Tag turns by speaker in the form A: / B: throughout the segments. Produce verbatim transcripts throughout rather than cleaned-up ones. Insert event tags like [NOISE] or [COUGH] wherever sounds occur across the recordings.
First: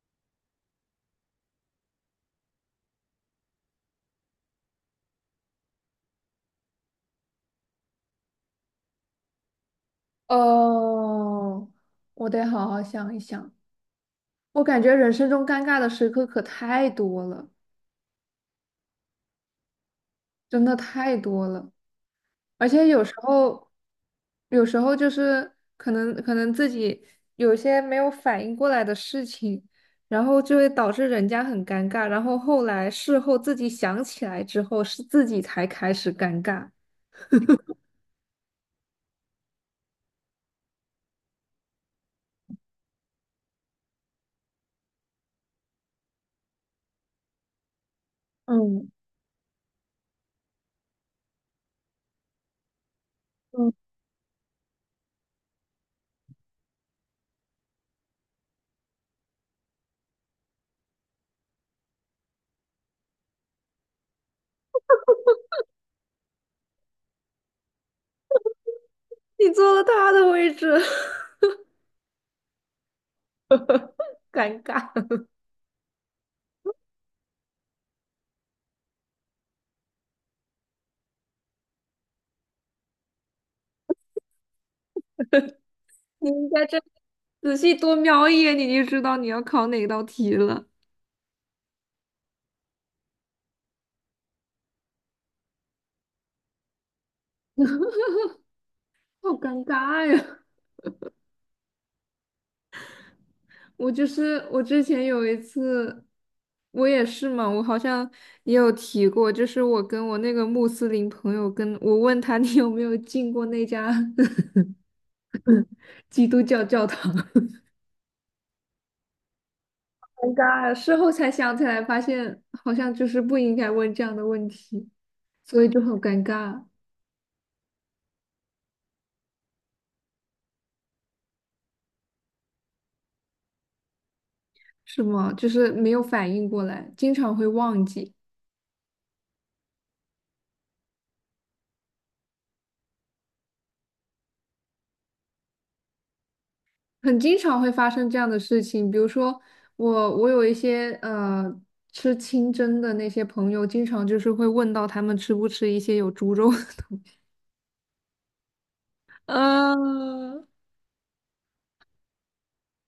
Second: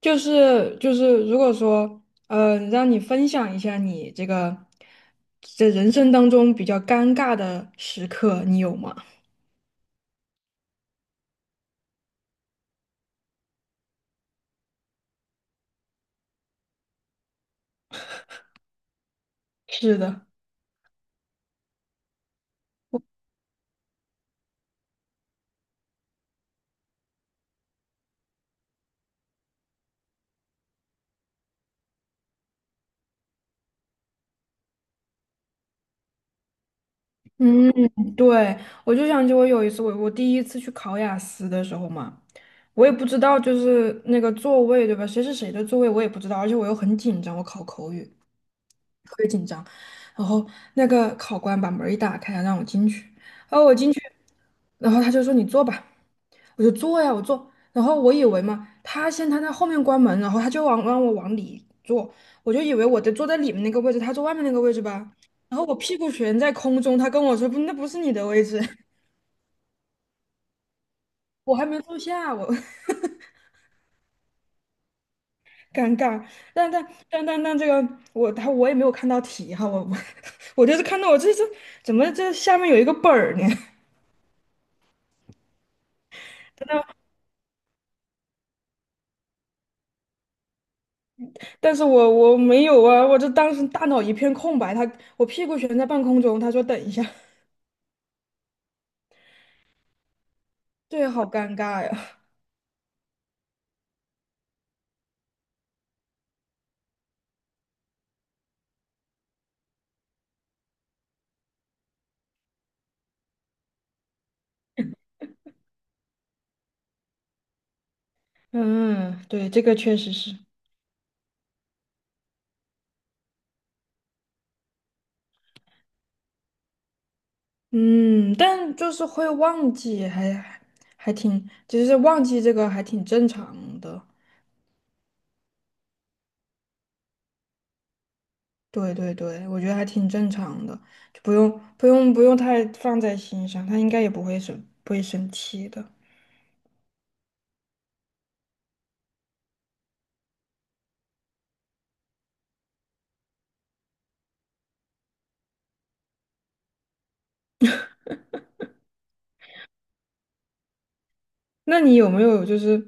A: 就是就是，如果说呃，让你分享一下你这个这人生当中比较尴尬的时刻，你有吗？
B: 哦，我得好好想一想。我感觉人生中尴尬的时刻可太多了，
A: 是的，
B: 真的太多了。而且有时候，有时候就是可能可能自己有一些没有反应过来的事情，然后就会导致人家很尴尬。然后后来事后自己想起来之后，是自己才开始尴尬。
A: 嗯，对，我就想起我有一次，我我第一次去考雅思的时候嘛，我也不知道就是那个座位对吧？谁是谁的座位我也不知道，而且我又很紧张，我考口语，
B: 嗯
A: 然后那个考官把门一打开，让我进去。然后
B: 嗯，
A: 我进去，然后他就说你坐吧，我就坐呀，我坐。然后我以为嘛，他先他在后面关门，然后他就往让我往里坐，我就以为我得坐在里面那个位置，他坐外面那个位置吧。然后我屁股悬在空中，他跟我说不，那不是你的位置，
B: 你坐了他的位置，
A: [LAUGHS] 我还没坐下，我
B: [LAUGHS] 尴尬。
A: [LAUGHS] 尴尬。但但但但但这个我他我也没有看到题哈，我我 [LAUGHS] 我就是看到我这这怎么这下面有一个本儿呢？[LAUGHS]
B: 你应该这仔细多瞄一眼，你就知道你要考哪道题了。
A: 但是我我没有啊，我这当时大脑一片空白，他我屁股悬在半空中，他说等一下，
B: 好尴尬呀！
A: [LAUGHS] 对，好尴尬呀。
B: [LAUGHS] 我就是我之前有一次，我也是嘛，我好像也有提过，就是我跟我那个穆斯林朋友跟，我问他你有没有进过那家 [LAUGHS] 基督教教堂，
A: 嗯，对，这个确实
B: [LAUGHS] 尴
A: 是，
B: 尬呀！事后才想起来，发现好像就是不应该问这样的问题，所以就很尴尬，
A: 嗯，但就是会忘记，还还还挺，其实忘记这个还挺正常的。
B: 是吗？就是没有反应过来，经常会忘记。
A: 对对对，我觉得还挺正常的，就不用不用不用太放在心上，他应该也不会生不会生气的。
B: 很经常会发生这样的事情，比如说我我有一些呃吃清真的那些朋友，经常就是会问到他们吃不吃一些有猪肉的东西 [LAUGHS]。啊，
A: 那你有没有就是，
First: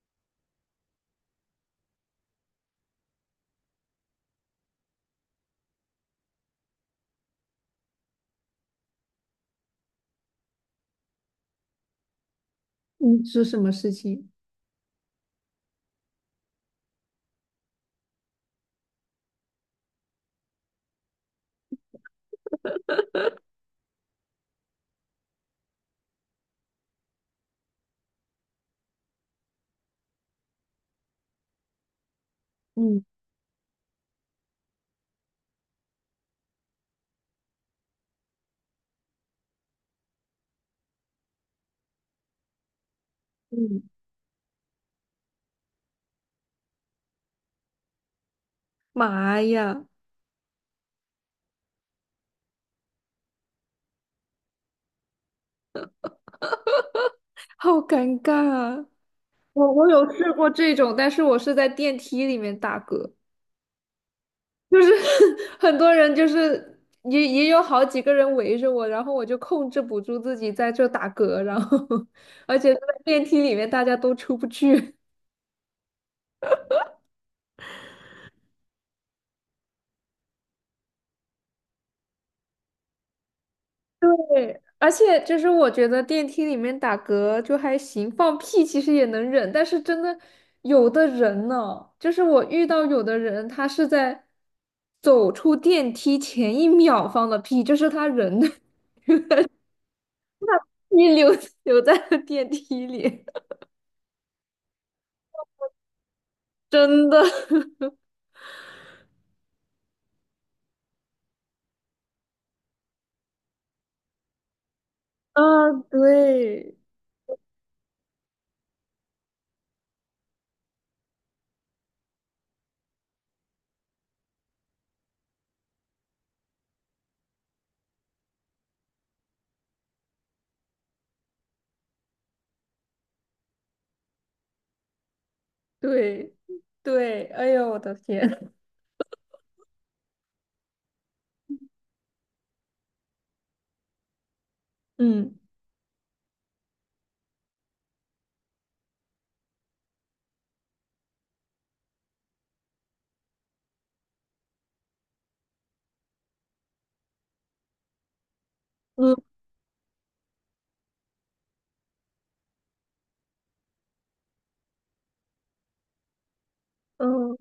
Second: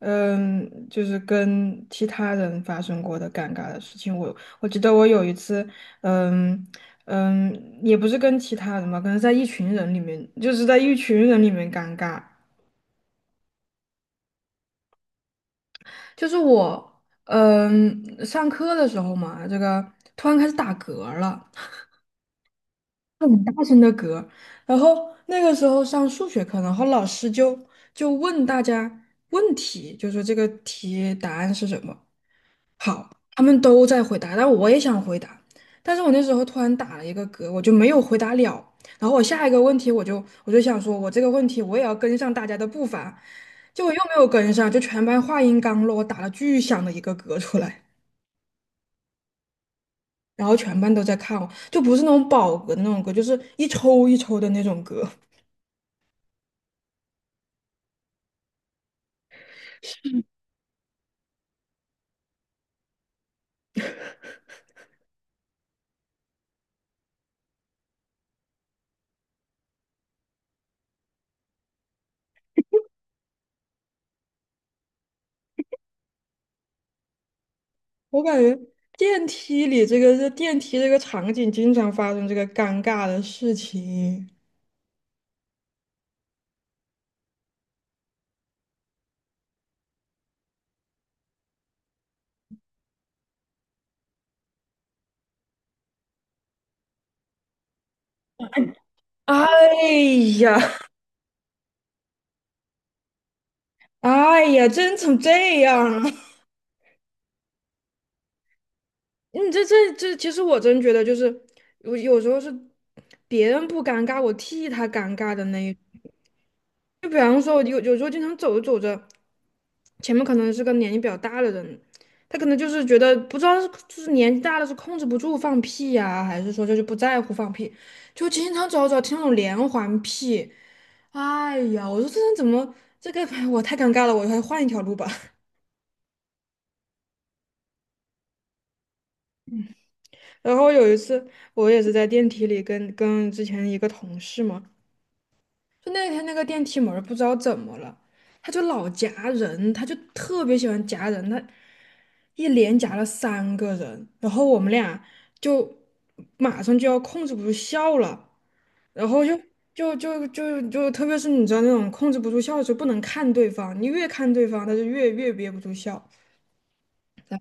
A: 嗯，就是跟其他人发生过的尴尬的事情？我我记得我有一次，嗯嗯，也不是跟其他人吧，可能在一群人里面，就是在一群人里面尴尬。
B: 嗯，是什么事情？
A: 就是我，嗯，上课的时候嘛，这个突然开始打嗝儿了，很大声的嗝。然后那个时候上数学课，然后老师就就问大家问题，就说这个题答案是什么。
B: 嗯
A: 好，他们都在回答，但我也想回答，但是我那时候突然打了一个嗝，我就没有回答了。然后我下一个问题，我就我就想说，我这个问题我也要跟上大家的步伐，
B: 嗯，
A: 结果又没有跟上，就全班话音刚落，我打了巨响的一个嗝出来，
B: 妈呀，
A: 然后全班都在看我，就不是那种饱嗝的那种嗝，就是一抽一抽的那种嗝。
B: 好尴尬啊！我我有试过这种，但是我是在电梯里面打嗝。就是 [LAUGHS] 很多人就是也也有好几个人围着我，然后我就控制不住自己在这打嗝，然后 [LAUGHS] 而且在电梯里面大家都出不去。
A: 我感觉电梯里这个这电梯这个场景经常发生这个尴尬的事
B: [LAUGHS]
A: 情。
B: 对，而且就是我觉得电梯里面打嗝就还行，放屁其实也能忍，但是真的有的人呢，就是我遇到有的人他是在走出电梯前一秒放的屁，就是他人
A: 哎呀，
B: [LAUGHS] 一留留在了电梯里，
A: 哎呀，真成这样了！
B: 真的。[LAUGHS]
A: [LAUGHS] 你这这这，其实我真觉得就是，我有时候是别人不尴尬，我替他尴尬
B: 啊，
A: 的那一种
B: 对
A: 就比方说，有有时候经常走着走着，前面可能是个年纪比较大的人，他可能就是觉得不知道是就是年纪大了是控制不住放屁呀、还是说就是不在乎放屁，就经常走着走着听那种连环屁，哎呀，我说这人怎么这个 [LAUGHS] 我太尴尬了，我还换一条路吧。
B: 对对，哎呦，我的天，[LAUGHS]
A: 然后有一次，我也是在电梯里跟跟之前一个同事嘛，
B: 嗯
A: 就那天那个电梯门儿不知道怎么了，他就老夹人，他就特别喜欢夹人，他一连夹了三个人，然后我们俩就马上就要控制不住笑了，然
B: 嗯
A: 后就就就就就特别是你知道那种控制不住笑的时候，不能看对方，你越看对方，他就越越憋不住笑。
B: 嗯，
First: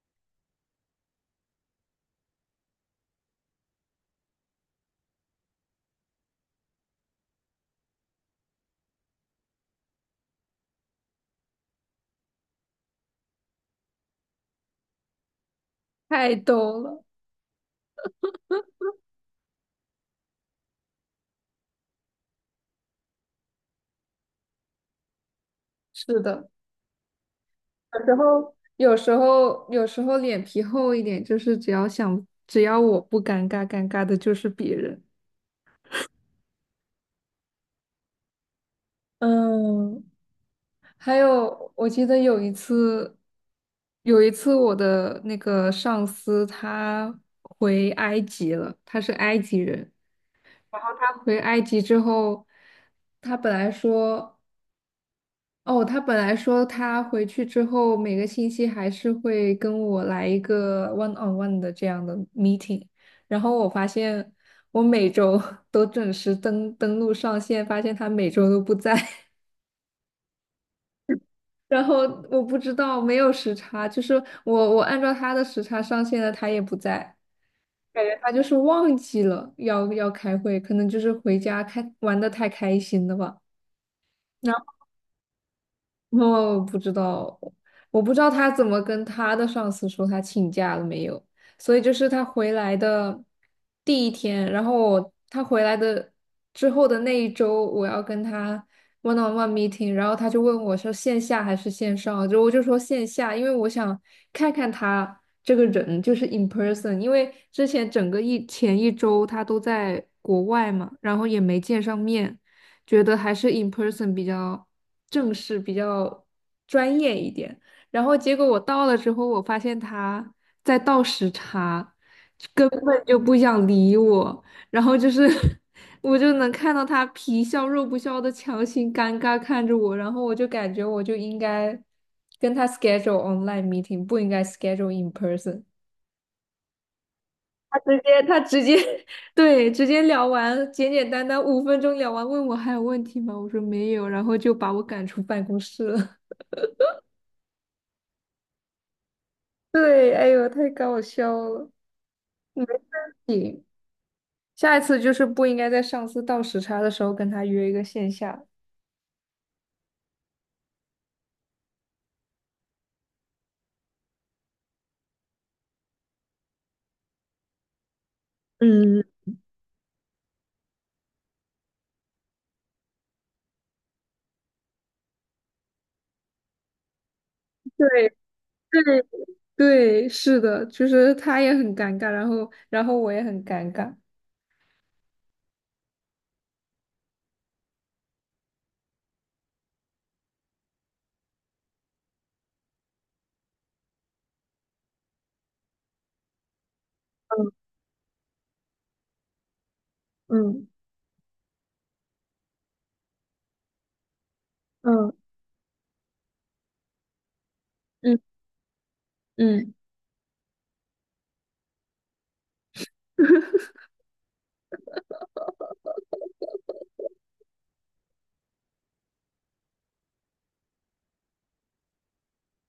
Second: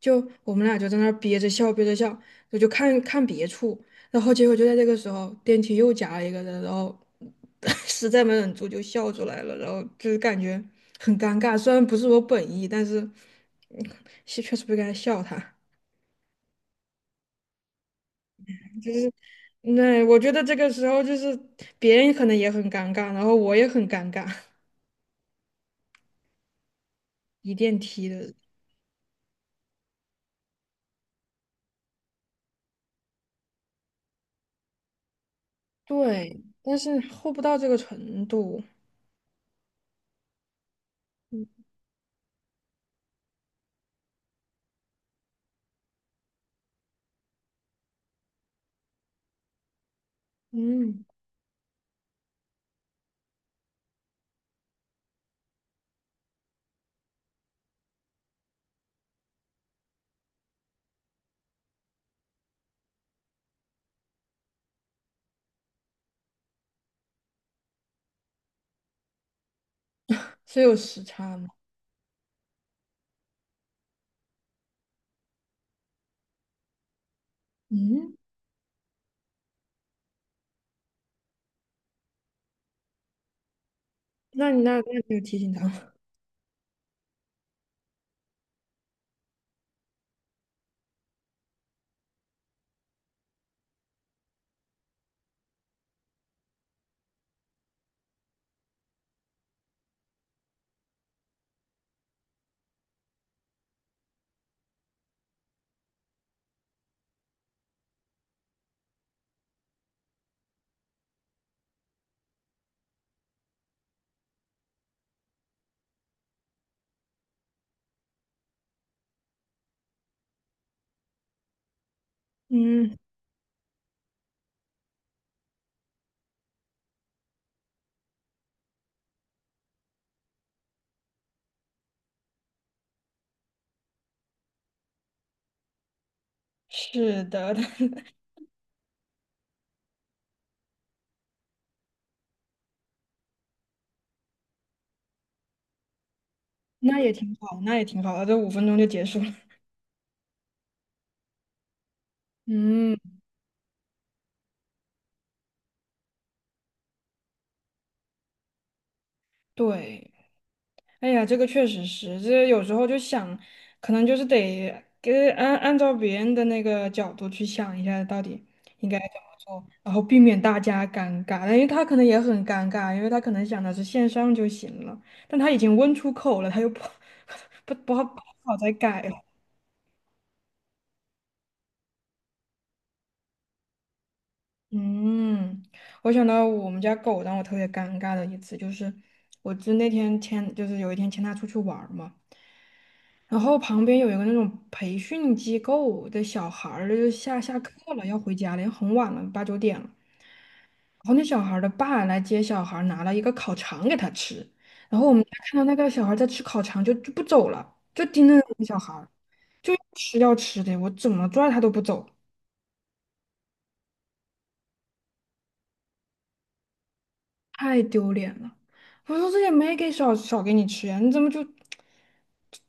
A: 就我们俩就在那儿憋着笑，憋着笑，我就看看别处，然后结果就在这个时候，电梯又夹了一个人，然后 [LAUGHS] 实在没忍住就笑出来了，然后就是感觉很尴尬，虽然不是我本意，但是嗯是确实不该笑他。
B: 太逗了，
A: 就是那我觉得这个时候就是别人可能也很尴尬，然后我也很尴尬，
B: 是的，
A: [LAUGHS] 一电
B: 有
A: 梯
B: 时
A: 的，
B: 候有时候有时候脸皮厚一点，就是只要想只要我不尴尬，尴尬的就是别人。
A: 对，但是厚不到这个程度，
B: 嗯，还有我记得有一次，有一次我的那个上司他回埃及了，他是埃及人。
A: 嗯，
B: 他回埃及之后，他本来说，哦，他本来说他回去之后每个星期还是会跟我来一个 one on one 的这样的 meeting，然后我发现我每周 [LAUGHS] 都准时登登录上线，发现他每周都不在，
A: 是有时差吗？
B: [LAUGHS] 然后我不知道没有时差，就是我我按照他的时差上线了，他也不在，感觉
A: 嗯，
B: 他就是忘记了要要开会，可能就是回家开玩的太开心了吧。
A: 那你那那你有提醒他
B: 哦，不知道，我不知道他怎么跟他的上司说他请假了没有，所以就是他回来的第一天，然后我他回来的之后的那一周，我要跟他 one on one meeting，然后他就问我是线下还是线上，就我就说线下，因为我想看看他这个人就是 in person，因为之前整个一前一周他都在国外嘛，然后也没见上面，觉得还是 in person 比较。正式、比较专业一点。然后结果我到了之后，我发现他在倒时差，根
A: 嗯，
B: 本就不想理我。然后就是 [LAUGHS] 我就能看到他皮笑肉不笑的强行尴尬看着我，然后我就感觉我就应该跟他 schedule online meeting，不应该 schedule in person。
A: 是的，
B: 他
A: [LAUGHS]
B: 直接，他直接，[LAUGHS] 对，直接聊完，简简单单五分钟聊完，问我还有问题吗？我说没有，然后就把我赶出办公室了。
A: 那也挺好，那也挺好的，这五分钟就结束了。
B: 对，哎呦，太搞笑了。嗯，
A: 嗯，
B: 下一次就是不应该在上司倒时差的时候跟他约一个线下。
A: 对，哎呀，这个确实是，这有时候就想，可能就是得给按按照别人的那个角度去想一下，到底应该
B: 嗯，
A: 怎么做，然后避免大家尴尬，因为他可能也很尴尬，因为他可能想的是线上就行了，但他已经问出口了，他又不 [LAUGHS] 不不好
B: 对
A: 不好再改
B: 对
A: 了。
B: 对，是的，就是他也很尴尬，然后然后我也很尴尬。
A: 嗯，我想到我们家狗让我特别尴尬的一次，就是我就那天牵，就是有一天牵它出去玩儿嘛，然后旁边有一个那种培训机构的小孩儿，就下
B: 嗯
A: 下课了，要回家了，也很晚了，八九点了。
B: 嗯
A: 然后那小孩儿的爸来接小孩儿拿了一个烤肠给他吃。然后
B: 嗯，
A: 我们家看到那个小孩儿在吃烤肠就，就不走了，就
B: 嗯
A: 盯着那个小孩儿就
B: 嗯，
A: 要吃要吃的，我怎么拽他都不走。太丢脸了！我说这也没给少少给你吃呀，你怎么就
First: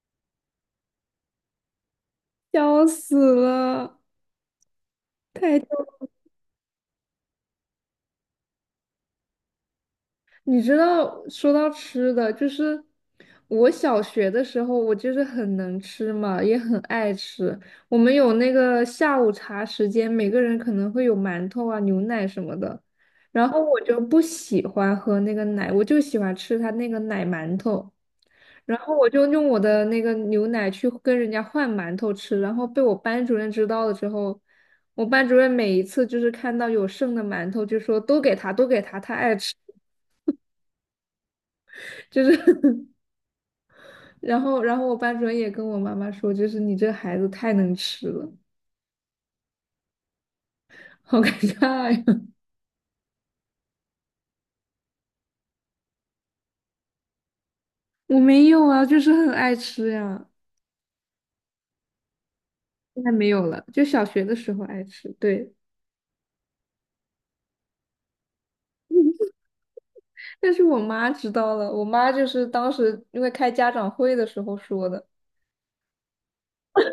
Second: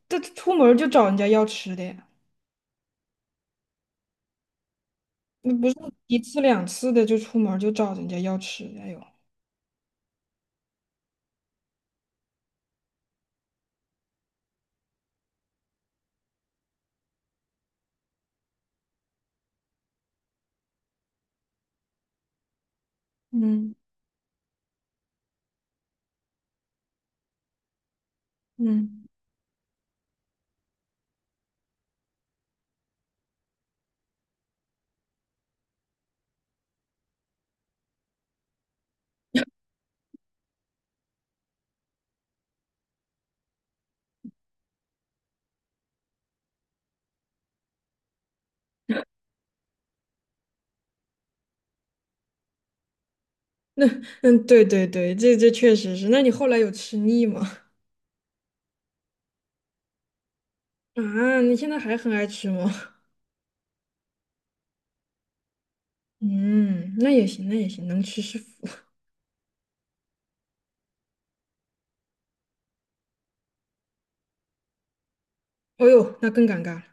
A: 这出门儿就找人家要吃的呀？
B: 笑死了。
A: 那不是
B: 太。
A: 一次两次的就出门儿就找人家要吃的，哎呦，
B: 你知道，说到吃的，就是我小学的时候，我就是很能吃嘛，也很爱吃。我们有那个下午茶时间，每个人可能会有馒头啊、牛奶什么的。然后
A: 嗯
B: 我就不喜欢喝那个奶，我就喜欢吃它那个奶馒头。然后
A: 嗯，
B: 我就用我的那个牛奶去跟人家换馒头吃，然后被我班主任知道了之后，我班主任每一次就是看到有剩的馒头，就说都给他，都给他，他爱吃，就是 [LAUGHS] 然后，然后我班主任也跟我妈妈说，就是你这孩子太能吃了，好尴尬呀！[LAUGHS]
A: 嗯，对对对，这这确实是。那你后来有吃腻吗？[LAUGHS]
B: 我没有啊，就是很爱吃呀，
A: 啊，你现在还很爱吃吗？
B: 现在没有了，就小学的时候爱吃，对。
A: 嗯，那也行，那也行，能吃是福。
B: 但是我妈知道了，我妈就是当时因为开家长会的时候说的，
A: 哦呦，那更尴尬了。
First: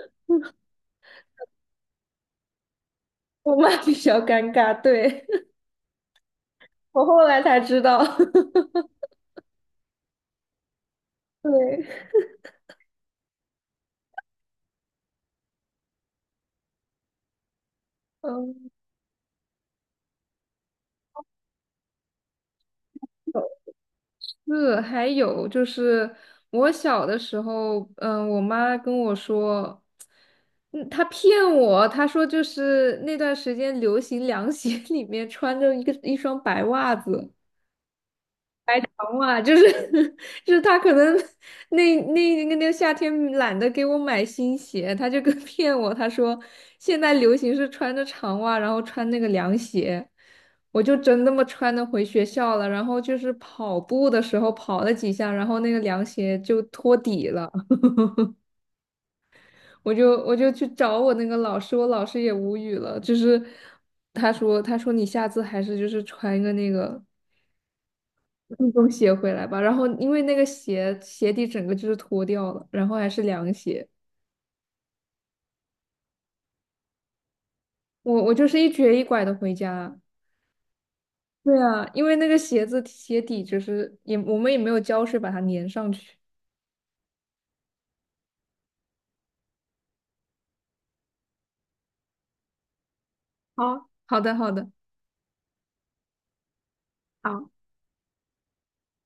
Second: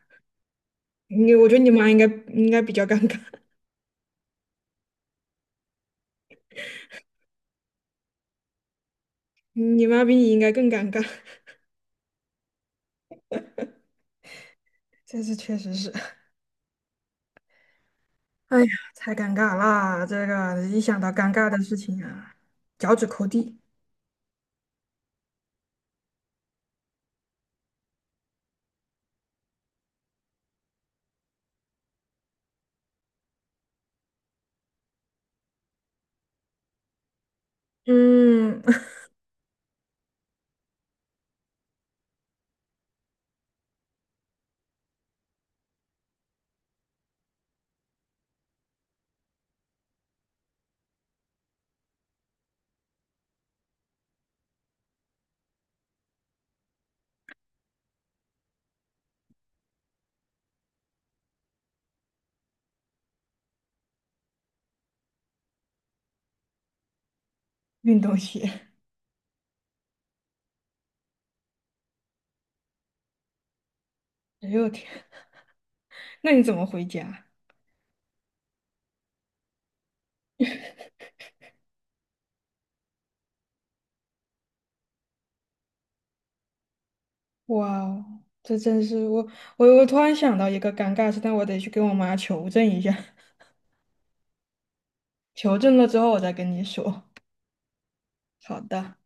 A: 你，我觉得你妈应该应该比较尴尬，
B: 我妈比较尴尬，对，[LAUGHS] 我后来才知道，
A: [LAUGHS] 你妈比你应该更尴尬。
B: [LAUGHS] 对，
A: [LAUGHS] 这次确实是。哎呀，
B: 嗯。
A: 太尴尬啦！这个一想到尴尬的事情啊，脚趾抠地。
B: 是，还有就是我小的时候，嗯，我妈跟我说，嗯，她骗我，她说就是那段时间流行凉鞋 [LAUGHS] 里面穿着一个一双白袜子，
A: 嗯，[LAUGHS]
B: 长袜就是 [LAUGHS] 就是他可能那那那个夏天懒得给我买新鞋，他就跟 [LAUGHS] 骗我，他说现在流行是穿着长袜，然后穿那个凉鞋，我就真那么穿的回学校了，然后就是跑步的时候跑了几下，然后那个凉鞋就脱底了，我就我就去找我那个老师，我老师也无语了，就是他说他说你下次还是就是穿一个那个。
A: 运动鞋。
B: 运动鞋回来吧。然后因为那个鞋鞋底整个就是脱掉了，然后还是凉鞋，
A: 哎呦我天，那你怎么回家？
B: 我我就是一瘸一拐的回家。对啊，因为那个鞋子鞋底就是也我们也没有胶水把它粘上去。
A: 哇哦这真是我我我突然想到一个尴尬事，但我得去跟我妈求证一下，[LAUGHS]
B: 好，好的，好的。
A: 求证了之后我再跟你说。
B: 好。
A: 好的。